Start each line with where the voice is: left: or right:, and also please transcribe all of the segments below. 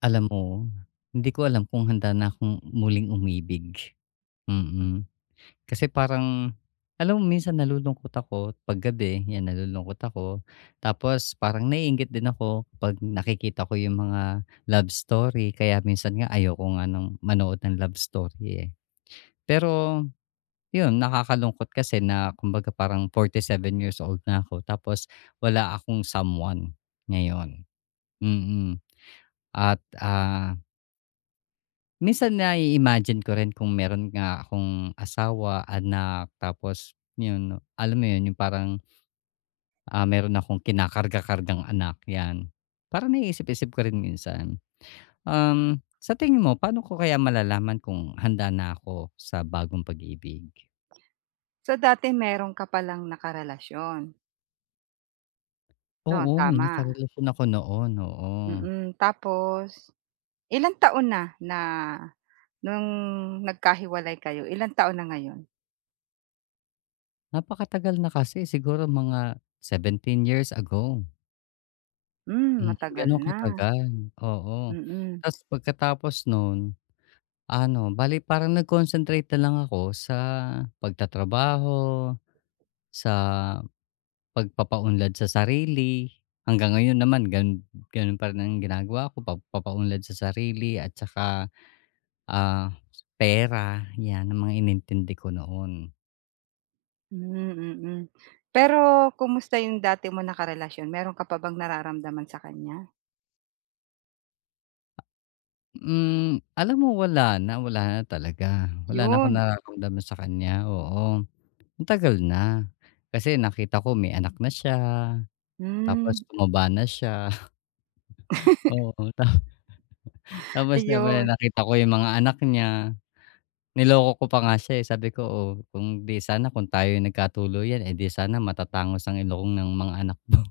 left: Alam mo, hindi ko alam kung handa na akong muling umibig. Mm. Kasi parang alam mo minsan nalulungkot ako 'pag gabi, 'yan nalulungkot ako. Tapos parang naiinggit din ako 'pag nakikita ko yung mga love story kaya minsan nga ayoko nga ng manood ng love story, eh. Pero yun, nakakalungkot kasi na kumbaga parang 47 years old na ako tapos wala akong someone ngayon. Mm. At, minsan na imagine ko rin kung meron nga akong asawa, anak, tapos yun, alam mo yun, yung parang, meron akong kinakarga-kargang anak, yan. Parang naiisip-isip ko rin minsan. Sa tingin mo, paano ko kaya malalaman kung handa na ako sa bagong pag-ibig?
right: So, dati meron ka palang nakarelasyon, 'no,
left: Oo, may
right: tama?
left: nakarelasyon ako noon, oo.
right: Mm, tapos ilang taon na na nung nagkahiwalay kayo, ilang taon na ngayon?
left: Napakatagal na kasi, siguro mga 17 years ago.
right: Hmm,
left: Mm,
right: matagal
left: gano'n
right: na.
left: katagal, oo.
right: Mm,
left: Ta's pagkatapos noon, ano, bale parang nag-concentrate na lang ako sa pagtatrabaho, sa pagpapaunlad sa sarili. Hanggang ngayon naman ganun ganun pa rin ang ginagawa ko, pagpapaunlad sa sarili at saka, ah, pera, 'yan ang mga inintindi ko noon.
right: hmm, mm. Pero kumusta yung dati mong nakarelasyon, meron ka pa bang nararamdaman sa kanya?
left: Alam mo wala na talaga. Wala na akong
right: Yun,
left: nararamdaman sa kanya, oo. Ang tagal na. Kasi nakita ko may anak na siya, tapos
right: hmm,
left: tumaba na siya, oo. Tapos siyempre
right: ayun,
left: nakita ko yung mga anak niya, niloko ko pa nga siya, eh, sabi ko, "Oh, kung 'di sana kung tayo yung nagkatuluyan, eh, 'di sana matatangos ang ilong ng mga anak mo."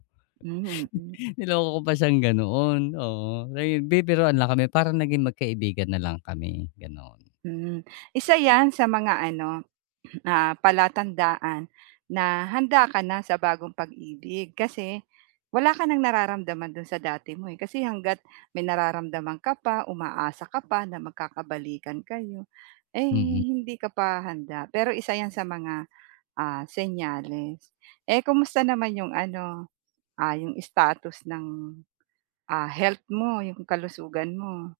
right: hmm, mm.
left: Niloko ko pa siyang ganoon, oo. Ayun, bibiruan lang kami, parang naging magkaibigan na lang kami, ganoon.
right: Hmm, isa 'yan sa mga ano, palatandaan na handa ka na sa bagong pag-ibig kasi wala ka ng nararamdaman dun sa dati mo, eh. Kasi hangga't may nararamdaman ka pa, umaasa ka pa na magkakabalikan kayo, eh,
left: Mm.
right: hindi ka pa handa. Pero isa 'yan sa mga, senyales. Eh, kumusta naman yung ano, yung status ng, health mo, yung kalusugan mo?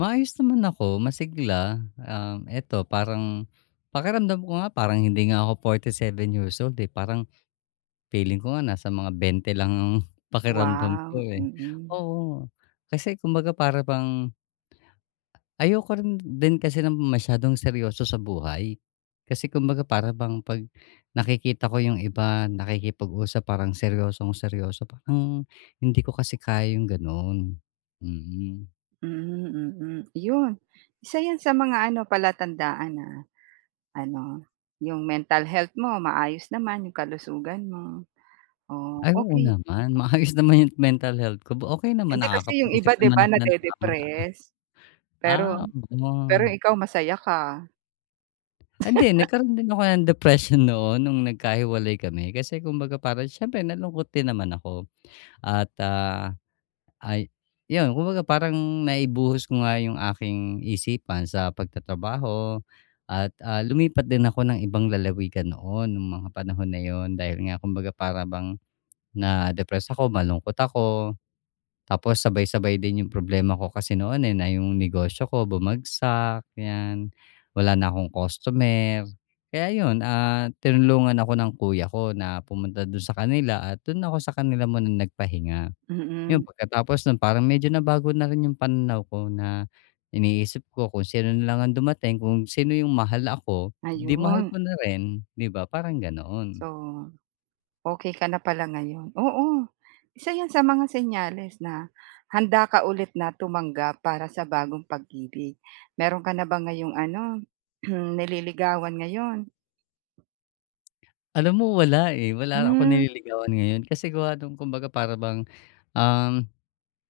left: Maayos naman ako, masigla, eto parang pakiramdam ko nga parang hindi nga ako 7 years old, eh, parang feeling ko nga nasa mga 20 lang ang pakiramdam ko,
right: Wow,
left: eh.
right: mm.
left: Oo, kasi kumbaga para bang ayoko rin din kasi ng masyadong seryoso sa buhay. Kasi kumbaga para bang 'pag nakikita ko yung iba nakikipag-usap parang seryosong-seryoso, parang hindi ko kasi kaya yung gano'n. Mm.
right: Mm, mm. 'Yun, isa 'yan sa mga ano palatandaan na ano, yung mental health mo maayos naman, yung kalusugan mo, oh,
left: Ay, oo
right: okey.
left: naman, maayos naman yung mental health ko, okay naman
right: Hindi kasi yung
left: nakakapag-isip
right: iba 'di
left: naman
right: ba
left: ako ng tama.
right: nade-depress, pero
left: Ah,
right: pero
left: oo.
right: ikaw masaya ka,
left: Hindi, nagkaroon din ako ng depression noon nung nagkahiwalay kami kasi kumbaga parang siyempre nalungkot din naman ako at, ay yun kumbaga parang naibuhos ko nga yung aking isipan sa pagtatrabaho at, lumipat din ako ng ibang lalawigan noon nung mga panahon na yon dahil nga kumbaga para bang na-depress ako, malungkot ako. Tapos sabay-sabay din yung problema ko kasi noon, eh, na yung negosyo ko bumagsak, 'yan. Wala na akong customer. Kaya yun, tinulungan ako ng kuya ko na pumunta dun sa kanila at dun ako sa kanila muna nagpahinga. Yun,
right: mm.
left: pagkatapos nun parang medyo nabago na rin yung pananaw ko na iniisip ko kung sino na lang ang dumating, kung sino yung mahal ako, 'di mahal
right: Ayun,
left: ko na rin, 'di ba? Parang ganoon.
right: so okey ka na pala ngayon, oo. Isa 'yan sa mga senyales na handa ka ulit na tumanggap para sa bagong pag-ibig. Meron ka na ba ngayong ano, nililigawan ngayon?
left: Alam mo wala, eh, wala akong
right: Hmm.
left: nililigawan ngayon kasi gawa nung kumbaga para bang, um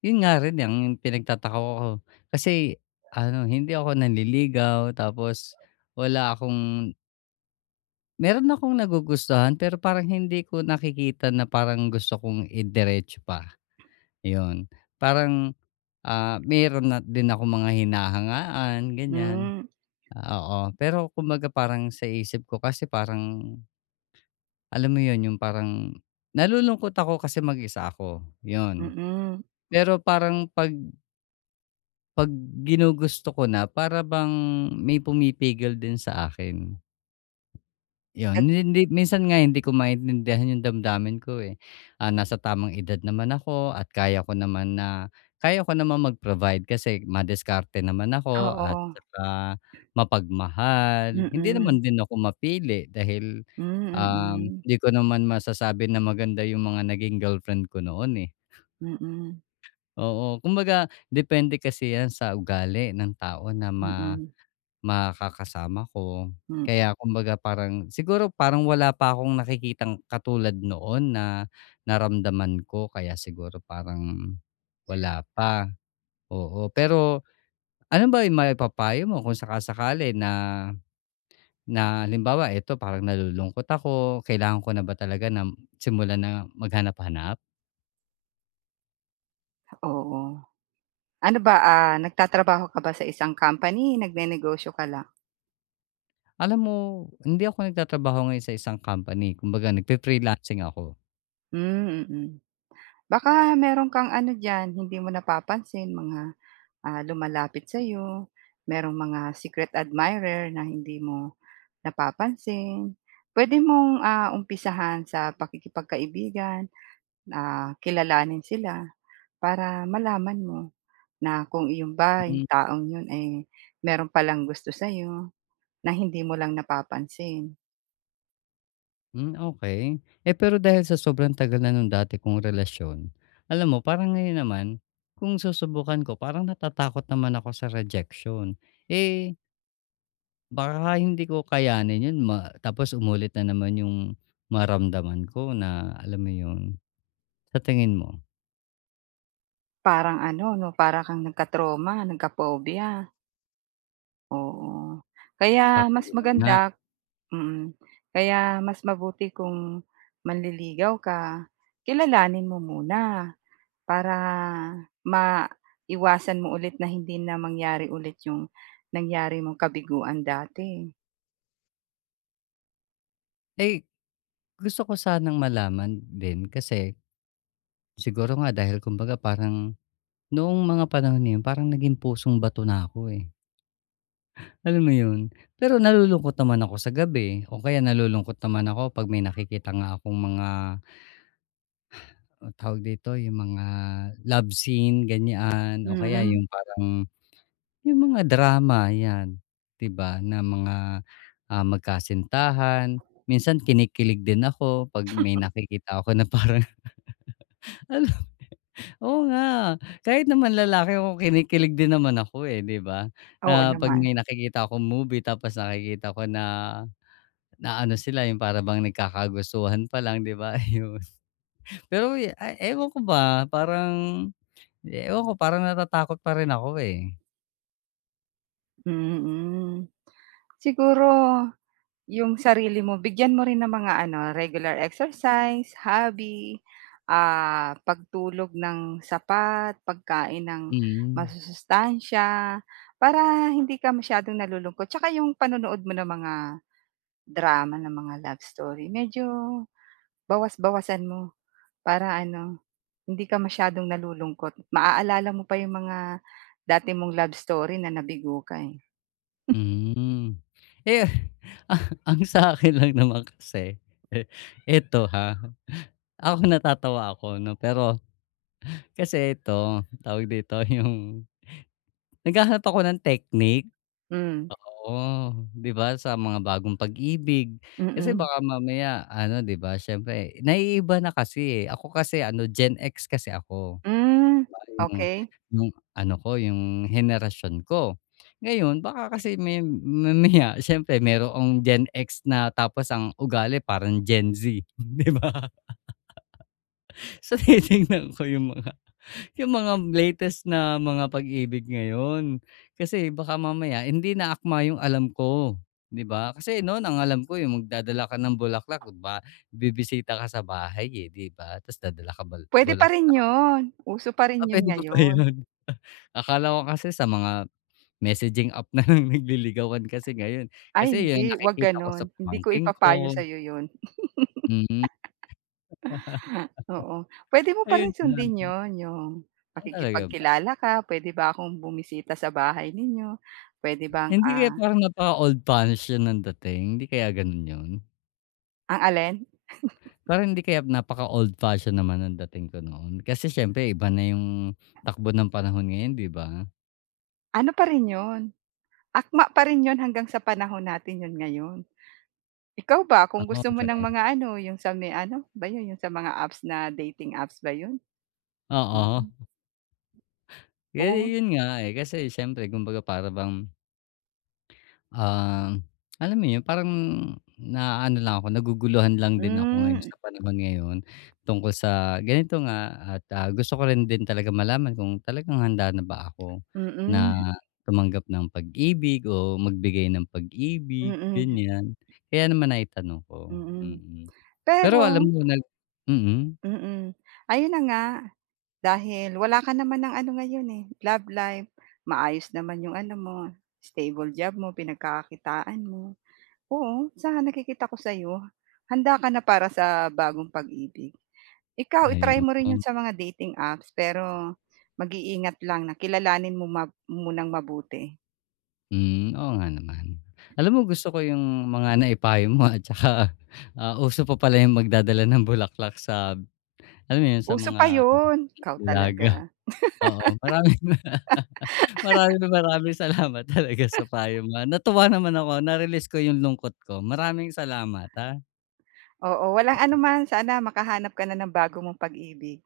left: Yun nga rin ang pinagtataka ko kasi ano, hindi ako nanliligaw tapos wala akong meron akong nagugustuhan pero parang hindi ko nakikita na parang gusto kong idiretso pa, yun. Parang, meron na din ako mga hinahangaan ganyan,
right: Hmm,
left: Ah, oo. Pero kumbaga parang sa isip ko kasi parang alam mo yun yung parang nalulungkot ako kasi mag-isa ako, yun.
right: mm.
left: Pero parang 'pag ginugusto ko na para bang may pumipigil din sa akin. 'Yun,
right: Nag
left: hindi minsan nga hindi ko maintindihan yung damdamin ko, eh. Ah, nasa tamang edad naman ako at kaya ko naman mag-provide kasi madiskarte naman ako at
right: oo,
left: saka mapagmahal. Hindi
right: mm.
left: naman din ako mapili dahil,
right: Hmm,
left: um,
right: mm.
left: hindi ko naman masasabi na maganda yung mga naging girlfriend ko noon, eh.
right: Mm,
left: Oo, kumbaga depende kasi 'yan sa ugali ng tao na ma
right: mm,
left: Makakasama ko.
right: hmm,
left: Kaya kumbaga parang siguro parang wala pa akong nakikitang katulad noon na naramdaman ko kaya siguro parang wala pa, oo. Pero ano ba yung maipapayo mo kung saka-sakali na na halimbawa eto parang nalulungkot ako, kailangan ko na ba talaga na simulan na maghanap-hanap?
right: oo. Ano ba, nagtatrabaho ka ba sa isang company, nagnenegosyo ka lang?
left: Alam mo hindi ako nagtatrabaho ngayon sa isang company kumbaga nagfi-freelancing ako.
right: Hmm, mm. Baka meron kang ano diyan, hindi mo napapansin mga, lumalapit sa'yo, merong mga secret admirer na hindi mo napapansin. Puwede mong, umpisahan sa pakikipagkaibigan, kilalanin sila para malaman mo. Na kung iyon ba, yung taong yun, eh, meron palang gusto sa'yo na hindi mo lang napapansin.
left: Hmm, okey. Eh, pero dahil sa sobrang tagal na nung dati kong relasyon, alam mo parang ngayon naman, kung susubukan ko parang natatakot naman ako sa rejection. Eh, baka hindi ko kayanin yun tapos umulit na naman yung maramdaman ko na alam mo yun? Sa tingin mo?
right: Parang ano 'no, para kang nagka-trauma, nagka-phobia, oo. Kaya
left: Parang
right: mas
left: ganun nga.
right: maganda mm, kaya mas mabuti kung manliligaw ka, kilalanin mo muna para maiwasan mo ulit na hindi na mangyari ulit yung nangyari mong kabiguan dati.
left: Eh, gusto ko sanang malaman din kasi siguro nga dahil kumbaga parang noong mga panahon na yun parang naging pusong bato na ako, eh. Alam mo yun? Pero nalulungkot naman ako sa gabi o kaya nalulungkot naman ako 'pag may nakikita nga akong mga, anong tawag dito, yung mga love scene, ganyan o kaya
right: Mm,
left: yung parang yung mga drama, 'yan, 'di ba, na mga, magkasintahan. Minsan kinikilig din ako 'pag may nakikita ako na parang ala oo nga, kahit naman lalaki ako kinikilig din naman ako, eh, 'di ba?
right: oo
left: Na 'pag
right: naman,
left: may nakikita ako movie tapos nakikita ko na Na ano sila yung para bang nagkakagustuhan pa lang 'di ba yun Pero eh, ewan ko ba parang ewan ko parang natatakot pa rin ako eh.
right: mm. Siguro yung sarili mo bigyan mo rin ng mga ano, regular exercise, hobby, pagtulog ng sapat, pagkain ng
left: Mm.
right: masusustansya, para hindi ka masyadong nalulungkot. Tsaka yung panonood mo ng mga drama, ng mga love story, medyo bawas-bawasan mo para ano, hindi ka masyadong nalulungkot. Maaalala mo pa yung mga dati mong love story na nabigo ka, eh.
left: Hmm. Eh, ang sa akin lang naman kasi, eh, ito ha, ako natatawa ako 'no pero kasi ito, tawag dito yung naghahanap ako ng technique.
right: Hmm, mm.
left: Oo, 'di ba sa mga bagong pag-ibig. Kasi
right: Mm-mm.
left: baka mamaya ano 'di ba siyempre naiiba na kasi, eh. Ako kasi ano Gen X kasi ako,
right: Hmm,
left: yung
right: okey.
left: yung ano ko yung henerasyon ko. Ngayon baka kasi may mamaya siyempre mayroong Gen X na tapos ang ugali parang Gen Z, 'di ba? So titingnan ko yung mga latest na mga pag-ibig ngayon. Kasi baka mamaya hindi na akma yung alam ko, 'di ba? Kasi noon ang alam ko yung magdadala ka ng bulaklak ba bibisita ka sa bahay, eh, 'di ba? Tapos dadala ka
right: Puwede pa rin
left: bulaklak.
right: 'yun, uso pa rin
left: Ah,
right: 'yun
left: puwede pa ba yun?
right: ngayon.
left: Akala ko kasi sa mga messaging app na lang nagliligawan kasi ngayon.
right: Ay
left: Kasi yun
right: hindi, 'wag
left: nakikita ko
right: gano'n,
left: sa
right: hindi ko
left: pamangking
right: ipapayo
left: ko,
right: sa'yo 'yun,
left: mm.
right: oo. Puwede mo pa
left: Ayun
right: rin
left: lang.
right: sundin 'yun, 'yung
left: Ah, talaga ba?
right: pakikipagkilala ka, puwede ba akong bumisita sa bahay ninyo, puwede bang,
left: Hindi kaya
right: ah
left: parang napaka old fashion ang dating, hindi kaya ganun yun?
right: ang alin?
left: Parang hindi kaya napaka old fashion naman ang dating ko noon. Kasi siyempre iba na yung takbo ng panahon ngayon, 'di ba?
right: Ano pa rin 'yun, akma pa rin 'yun hanggang sa panahon natin 'yun ngayon. Ikaw ba
left: Ah,
right: kung gusto mo ng
left: okey.
right: mga ano, 'yung sa may ano ba 'yun, 'yung sa mga apps na dating apps ba 'yun?
left: Oo.
right: Mm,
left: Eh,
right: oo.
left: yun nga, eh, kasi siyempre kumbaga para bang Ah, alam mo yun, parang naaano lang ako, naguguluhan lang din ako ngayon
right: Hmm,
left: sa panahon ngayon tungkol sa ganito nga at, gusto ko rin din talaga malaman kung talagang handa na ba ako na
right: mm.
left: tumanggap ng pag-ibig o magbigay ng pag-ibig,
right: Mm,
left: ganyan. Kaya naman naitanong ko,
right: mm.
left: mm. Pero alam
right: Pero
left: mo mm.
right: mm, ayun na nga, dahil wala ka naman ng ano ngayon, eh, love life, maayos naman yung ano mo, stable job mo, pinagkakakitaan mo. Oo, sa nakikita ko sa'yo, handa ka na para sa bagong pag-ibig. Ikaw,
left: Ay,
right: i-try mo rin
left: oo.
right: 'yon sa mga dating apps, pero mag-iingat lang na kilalanin mo munang mabuti.
left: Hmm, oo nga naman. Alam mo gusto ko yung mga naipayo mo at tsaka, uso pa pala yung magdadala ng bulaklak sa alam mo yun sa
right: Uso pa
left: mga
right: yun ikaw
left: dalaga,
right: talaga.
left: oo. Maraming maraming maraming salamat talaga sa payo mo, ah. Natuwa naman ako na-release ko yung lungkot ko. Maraming salamat, ha.
right: Oo, walang anuman, sana makahanap ka na ng bago mong pag-ibig.